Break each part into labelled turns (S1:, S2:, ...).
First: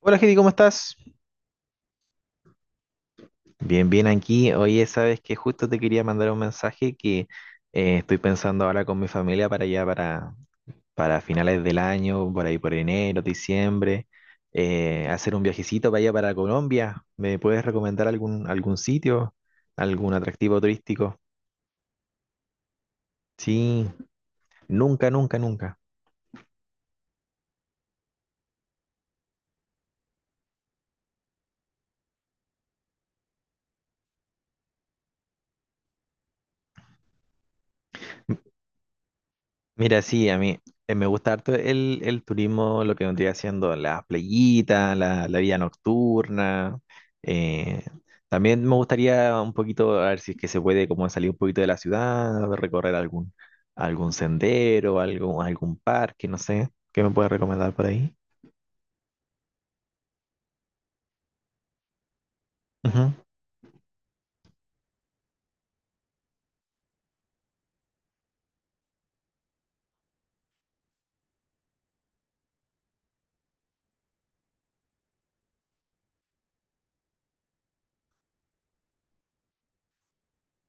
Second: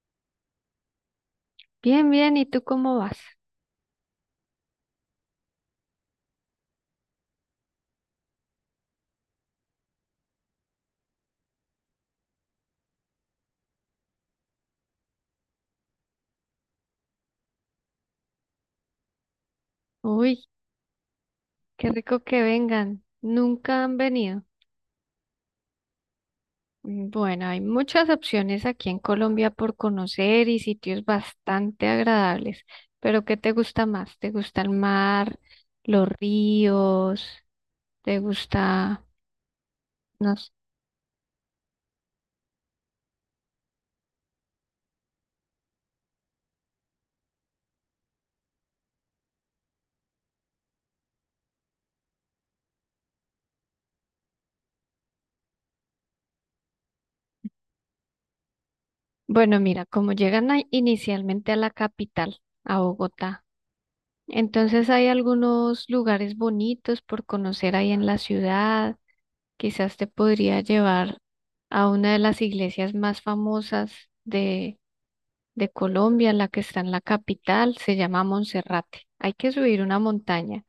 S1: Hola, Heidi, ¿cómo estás?
S2: Bien, bien, ¿y tú cómo vas?
S1: Bien, bien aquí. Oye, sabes que justo te quería mandar un mensaje que estoy pensando ahora con mi familia para allá, para finales del año, por ahí por enero, diciembre, hacer un viajecito para allá para Colombia. ¿Me puedes recomendar algún sitio, algún
S2: Uy,
S1: atractivo turístico?
S2: qué rico que vengan. Nunca
S1: Sí,
S2: han venido.
S1: nunca, nunca, nunca.
S2: Bueno, hay muchas opciones aquí en Colombia por conocer y sitios bastante agradables. Pero ¿qué te gusta más? ¿Te gusta el mar, los ríos? ¿Te gusta,
S1: Mira, sí,
S2: no
S1: a
S2: sé?
S1: mí me gusta harto el turismo, lo que vendría haciendo las playitas, la vida nocturna. eh, También me gustaría un poquito, a ver si es que se puede como salir un poquito de la ciudad, recorrer algún sendero, algún parque, no sé. ¿Qué me puedes recomendar por ahí?
S2: Bueno, mira, como inicialmente a la capital, a
S1: Ujú.
S2: Bogotá, entonces hay algunos lugares bonitos por conocer ahí en la ciudad. Quizás te podría llevar a una de las iglesias más famosas de, de Colombia, la que está en la capital, se llama Monserrate. Hay que subir una montaña,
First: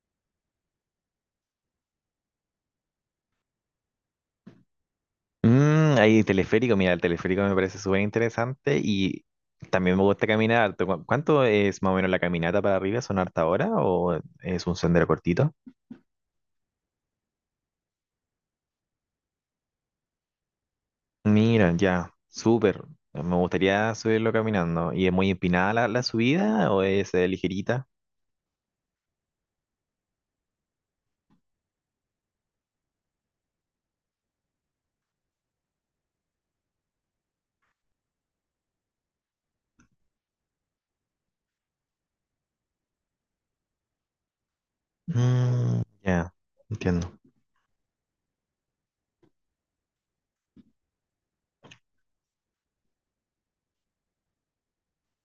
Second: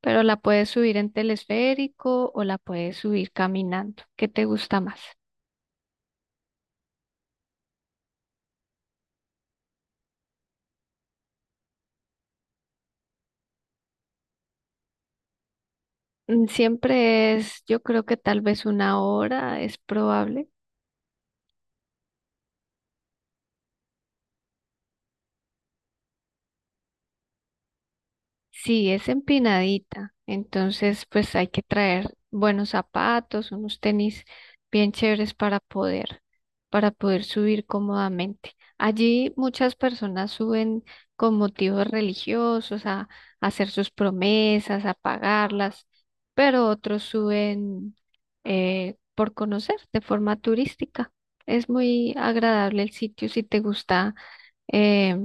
S2: pero la puedes subir en telesférico o la puedes subir caminando. ¿Qué te gusta más?
S1: Mm, ahí teleférico, mira, el teleférico me parece súper interesante y también me gusta caminar harto. ¿Cuánto es más o menos la caminata para arriba? ¿Son harta hora o es un sendero cortito?
S2: Siempre es, yo creo que tal vez una hora es probable.
S1: Mira, ya, súper. Me gustaría subirlo caminando. ¿Y es muy empinada la subida o es ligerita?
S2: Sí, es empinadita, entonces pues hay que traer buenos zapatos, unos tenis bien chéveres para poder subir cómodamente. Allí muchas personas suben con motivos religiosos a hacer sus promesas, a
S1: Mm,
S2: pagarlas,
S1: ya,
S2: pero otros
S1: entiendo.
S2: suben por conocer de forma turística. Es muy agradable el sitio si te gusta eh,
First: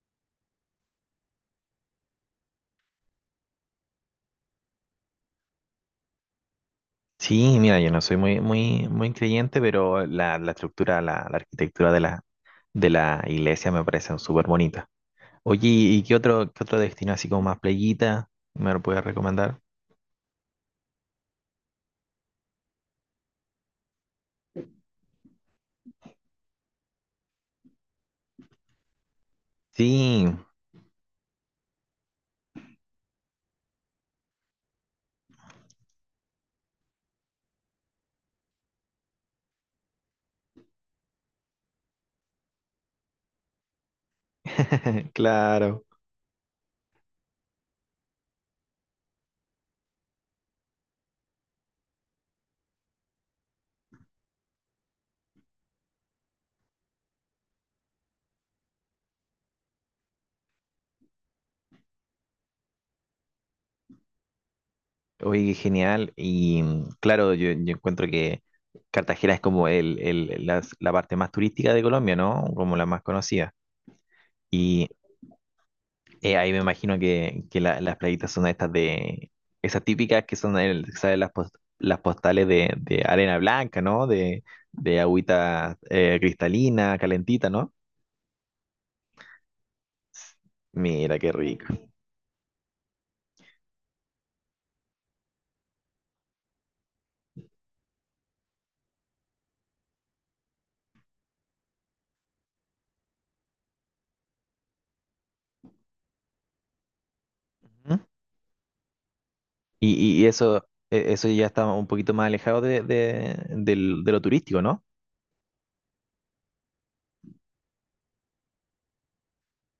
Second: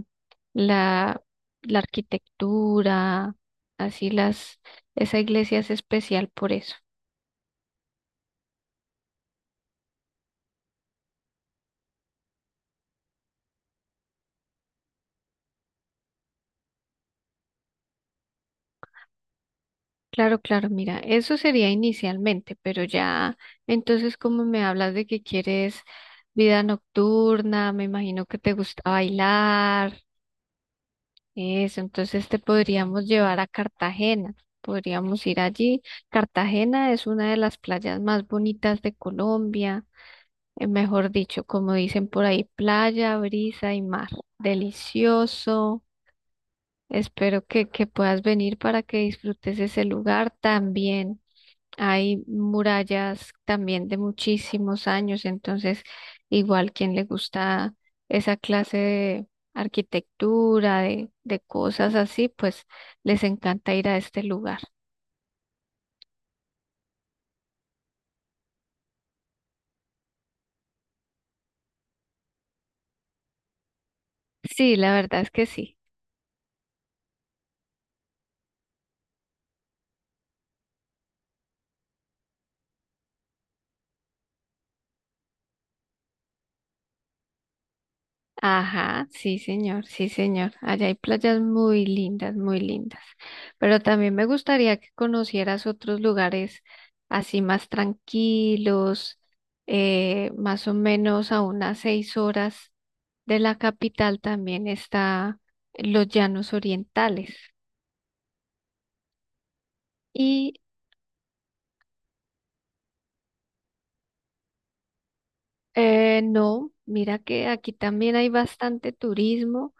S2: la, la arquitectura, así las, esa iglesia es especial por eso.
S1: Sí, mira, yo no soy muy, muy, muy creyente, pero la estructura, la arquitectura de la iglesia me parecen súper bonita. Oye, ¿y qué otro destino así como más playita me lo puedes recomendar?
S2: Claro, claro, mira, eso sería inicialmente, pero ya, entonces como me hablas de que quieres vida nocturna, me imagino que te gusta bailar,
S1: Sí,
S2: eso, entonces te podríamos llevar a Cartagena, podríamos ir allí. Cartagena es una de las playas más bonitas de Colombia. Mejor dicho, como dicen por ahí, playa, brisa y mar. Delicioso.
S1: claro.
S2: Espero que puedas venir para que disfrutes ese lugar también. Hay murallas también de muchísimos años, entonces igual quien le gusta esa clase de arquitectura, de cosas así, pues les encanta ir a este lugar.
S1: Oye, qué genial. Y mm, claro, yo encuentro que Cartagena es como la parte más turística de Colombia, ¿no? Como la más conocida.
S2: Sí,
S1: Y
S2: la verdad es que sí.
S1: ahí me imagino que las playitas son estas de, esas típicas que son, el, ¿sabes? Las postales de arena blanca, ¿no? De agüita cristalina, calentita, ¿no?
S2: Ajá, sí, señor, sí, señor. Allá hay
S1: Mira, qué
S2: playas
S1: rico.
S2: muy lindas, muy lindas. Pero también me gustaría que conocieras otros lugares así más tranquilos, más o menos a unas 6 horas de la capital también está los Llanos Orientales.
S1: ¿Mm? Y
S2: Y
S1: eso, eso ya está un poquito más alejado de lo turístico, ¿no?
S2: no, mira que aquí también hay bastante turismo,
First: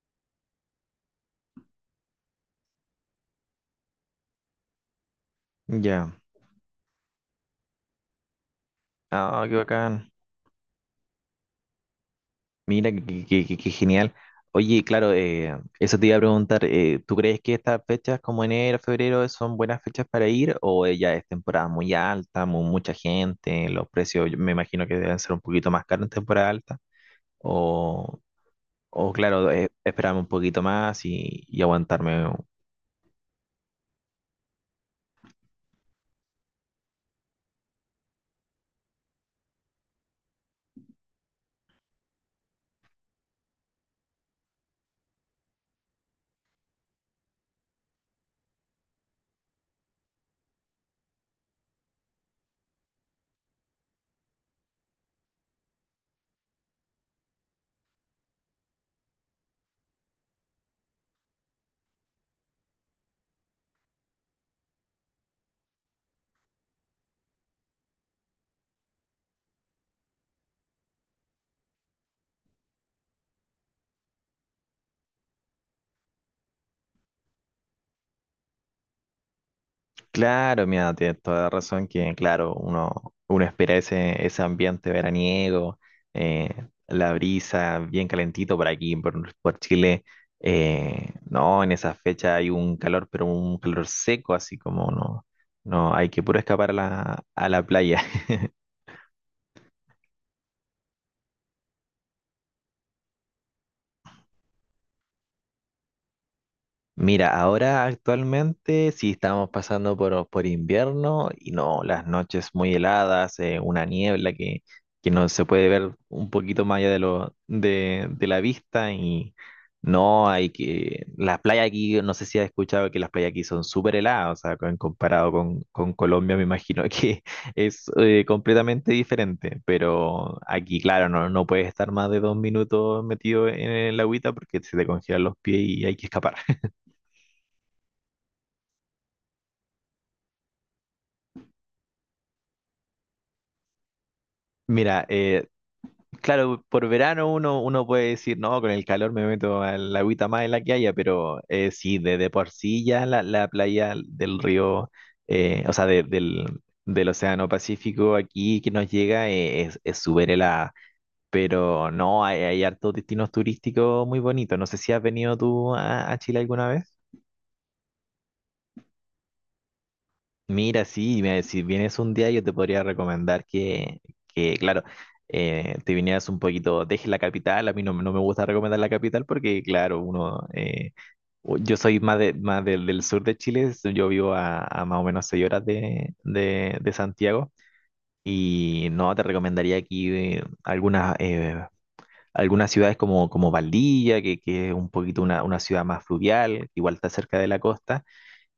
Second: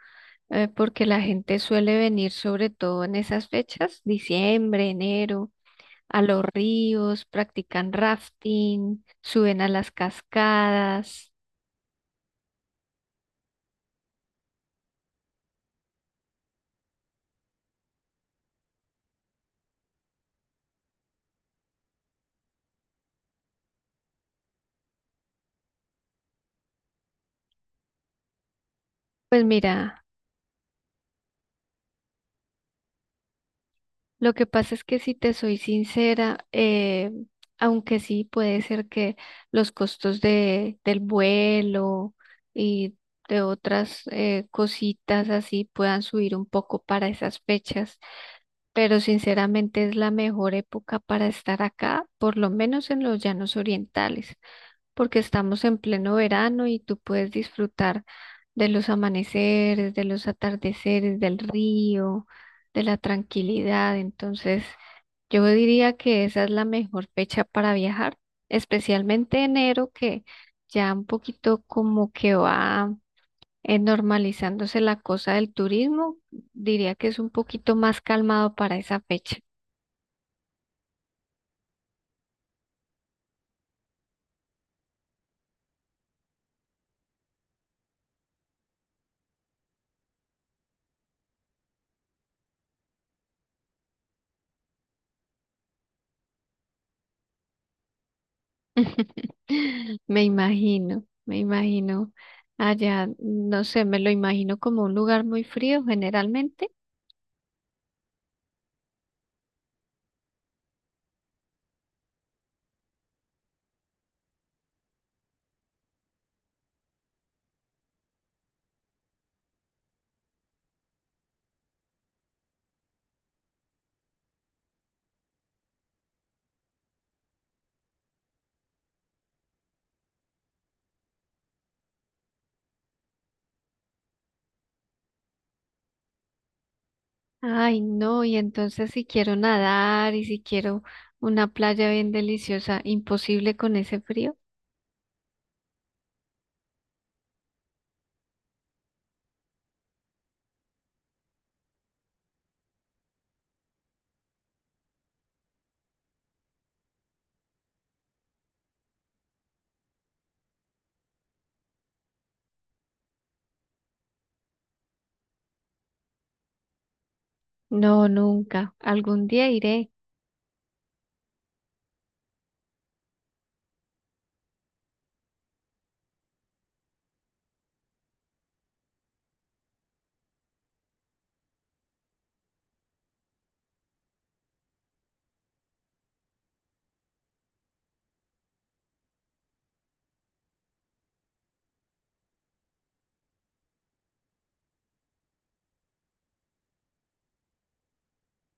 S2: porque la gente suele venir sobre todo en esas fechas, diciembre, enero
S1: Ya.
S2: a los ríos, practican rafting,
S1: Ah, qué
S2: suben a las
S1: bacán.
S2: cascadas.
S1: Mira, qué, qué genial. Oye, claro, eso te iba a preguntar, ¿tú crees que estas fechas como enero, febrero son buenas fechas para ir o ya es temporada muy alta, mucha gente, los precios yo me imagino que deben ser un poquito más caros en temporada alta? O, o
S2: Pues
S1: claro,
S2: mira,
S1: esperarme un poquito más y aguantarme.
S2: lo que pasa es que si te soy sincera, aunque sí puede ser que los costos del vuelo y de otras cositas así puedan subir un poco para esas fechas, pero sinceramente es la mejor época para estar acá, por lo menos en los Llanos Orientales. Porque estamos en pleno verano y tú puedes disfrutar de los amaneceres, de los atardeceres, del río, de la tranquilidad. Entonces, yo diría que esa es la mejor fecha para viajar, especialmente enero, que ya un poquito como que va normalizándose la cosa del turismo. Diría que es un poquito más calmado para esa fecha.
S1: Claro, mira, tienes toda la razón que, claro, uno, uno espera ese, ese ambiente veraniego, eh, la brisa bien calentito por aquí, por Chile. No, en esa fecha hay un calor, pero un calor seco, así como no, no, hay que puro escapar a la playa.
S2: Me imagino allá, no sé, me lo imagino como un lugar muy frío generalmente.
S1: Mira, ahora actualmente sí estamos pasando por invierno y no, las noches muy heladas, una niebla que no se puede ver un poquito más allá de, lo, de la vista y no hay que... Las playas aquí, no sé si has escuchado que las playas aquí son súper heladas, o sea, comparado con Colombia me imagino que es completamente diferente, pero aquí claro, no, no puedes estar más de dos minutos metido en el agüita porque se te congelan los pies y hay que escapar.
S2: Ay, no, y entonces si quiero nadar y si quiero una playa bien deliciosa, imposible con ese frío.
S1: Mira, claro, por verano uno, uno puede decir, no, con el calor me meto a la agüita más en la que haya, pero sí, de por sí ya la playa del río, o sea, del Océano Pacífico aquí que nos llega es súper helada, pero no, hay hartos destinos turísticos muy bonitos. No sé si has venido tú a Chile alguna vez.
S2: No, nunca. Algún día iré.
S1: Mira, sí, mira, si vienes un día yo te podría recomendar que claro, te vinieras un poquito, dejes la capital, a mí no, no me gusta recomendar la capital porque, claro, uno, yo soy más, de, más del, del sur de Chile, yo vivo a más o menos seis horas de Santiago y no, te recomendaría aquí algunas, algunas ciudades como, como Valdivia, que es un poquito una ciudad más fluvial, igual está cerca de la costa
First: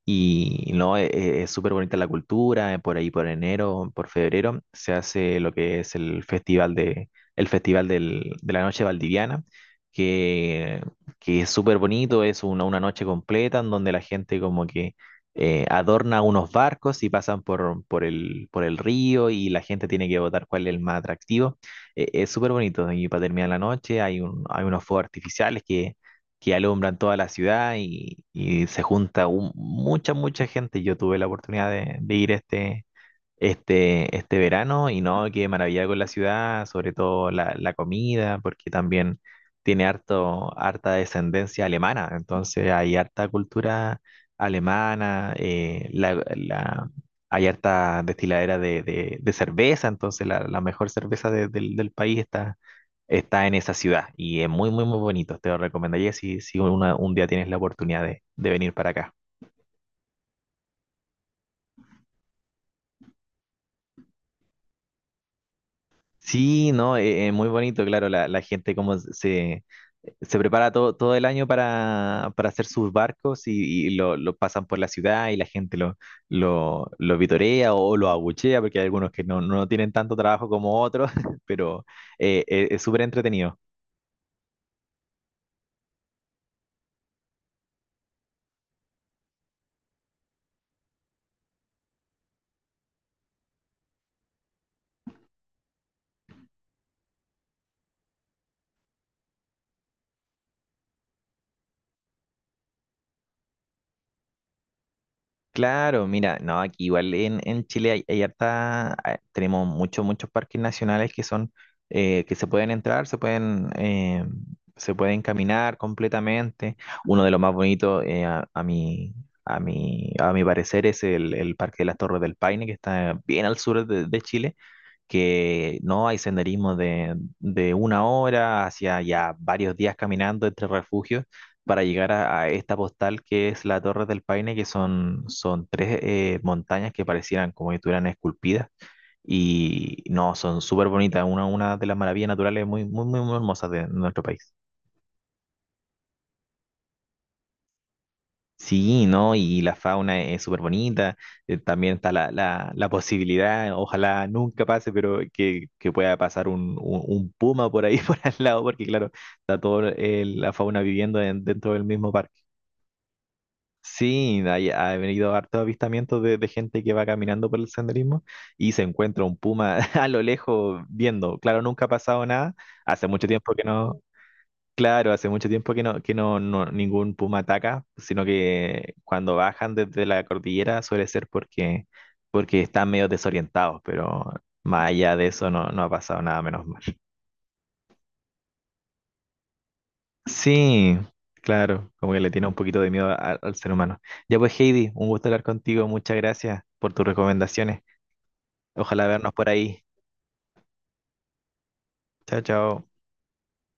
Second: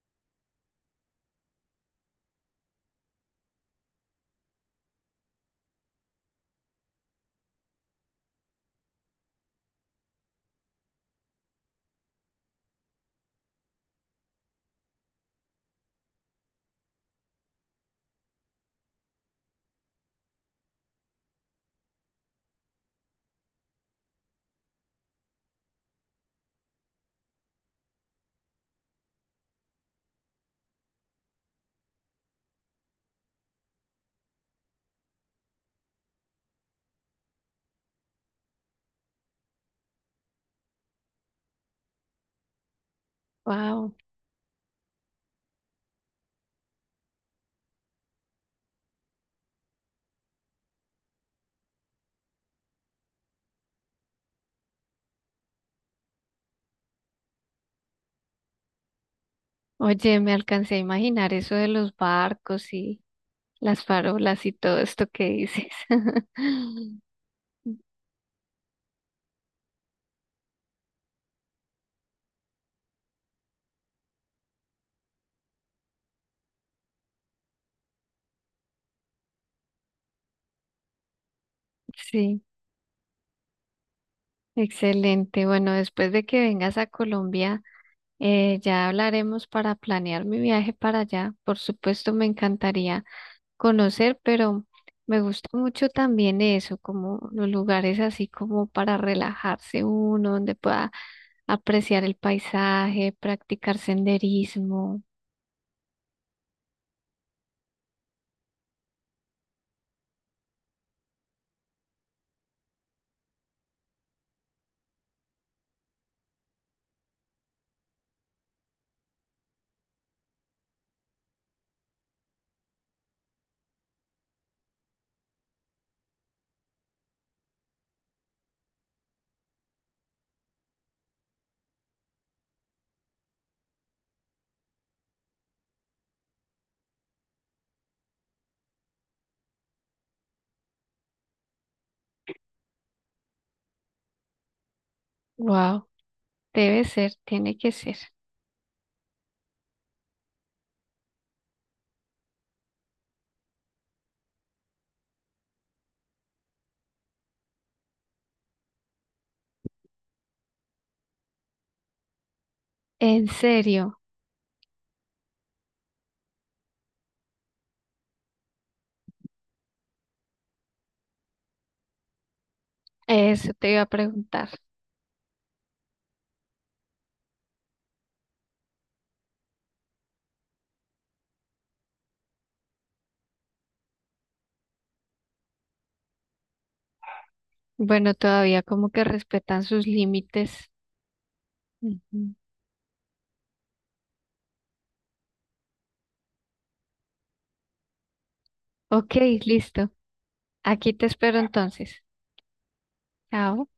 S1: y no, es súper bonita la cultura, por ahí por enero, por febrero, se hace lo que es el festival de, el festival de la noche valdiviana, que, que es súper bonito, es una noche completa en donde la gente como que adorna unos barcos y pasan por el río y la gente tiene que votar cuál es el más atractivo. Es súper bonito y para terminar la noche hay, hay unos fuegos artificiales que alumbran toda la ciudad y se junta mucha, mucha gente. Yo tuve la oportunidad de ir a este, este, este verano y no, qué maravilla con la ciudad, sobre todo la comida, porque también tiene harto, harta descendencia alemana, entonces hay harta
S2: Wow.
S1: cultura alemana, hay harta destiladera de, de cerveza, entonces la mejor cerveza del país está, está en esa ciudad y es muy, muy, muy bonito, te lo recomendaría si, un día tienes la oportunidad de venir para acá.
S2: Oye, me alcancé a imaginar eso de los barcos y las farolas y todo esto que dices.
S1: Sí, no, muy bonito, claro, la gente como se prepara todo, todo el año para hacer sus barcos y lo pasan por la ciudad y la gente lo, lo vitorea o lo abuchea, porque hay algunos que no, no tienen tanto trabajo como otros, pero
S2: Sí,
S1: es súper entretenido.
S2: excelente. Bueno, después de que vengas a Colombia, ya hablaremos para planear mi viaje para allá. Por supuesto, me encantaría conocer, pero me gusta mucho también eso, como los lugares así como para relajarse uno, donde pueda apreciar el paisaje, practicar senderismo.
S1: Claro, mira, no, aquí igual en Chile hay, hay harta, ah, tenemos muchos, muchos parques nacionales que son, que se pueden entrar, se pueden caminar completamente. Uno de los más bonitos, a, a mi parecer, es el Parque de las Torres del Paine, que está bien al sur de Chile, que no hay senderismo de una hora hacia ya varios días caminando entre refugios para llegar a esta postal que es la Torre del Paine, que son, son tres montañas que parecieran como si estuvieran esculpidas y no, son súper bonitas, una de las maravillas naturales muy, muy, muy, muy hermosas de nuestro país.
S2: Wow, debe ser, tiene que ser.
S1: Sí, ¿no? Y la fauna es súper bonita. También está la posibilidad, ojalá nunca pase, pero que pueda pasar un puma por ahí, por al lado, porque claro, está toda la fauna viviendo dentro del mismo parque.
S2: En serio,
S1: Sí, hay, ha venido hartos avistamientos de gente que va caminando por el senderismo y se encuentra un puma a lo lejos viendo. Claro, nunca ha pasado nada. Hace mucho
S2: eso
S1: tiempo que
S2: te iba a
S1: no,
S2: preguntar.
S1: claro, hace mucho tiempo que no, ningún puma ataca, sino que cuando bajan desde la cordillera suele ser porque, porque están medio desorientados, pero más allá de eso no, no ha pasado nada, menos mal.
S2: Bueno, todavía como que respetan sus límites.
S1: Sí, claro, como que le
S2: Ujú.
S1: tiene un poquito de miedo al ser humano. Ya pues, Heidi, un gusto hablar contigo, muchas gracias por tus recomendaciones. Ojalá
S2: Ok,
S1: vernos por ahí.
S2: listo. Aquí te espero entonces.
S1: Chao, chao.
S2: Chao.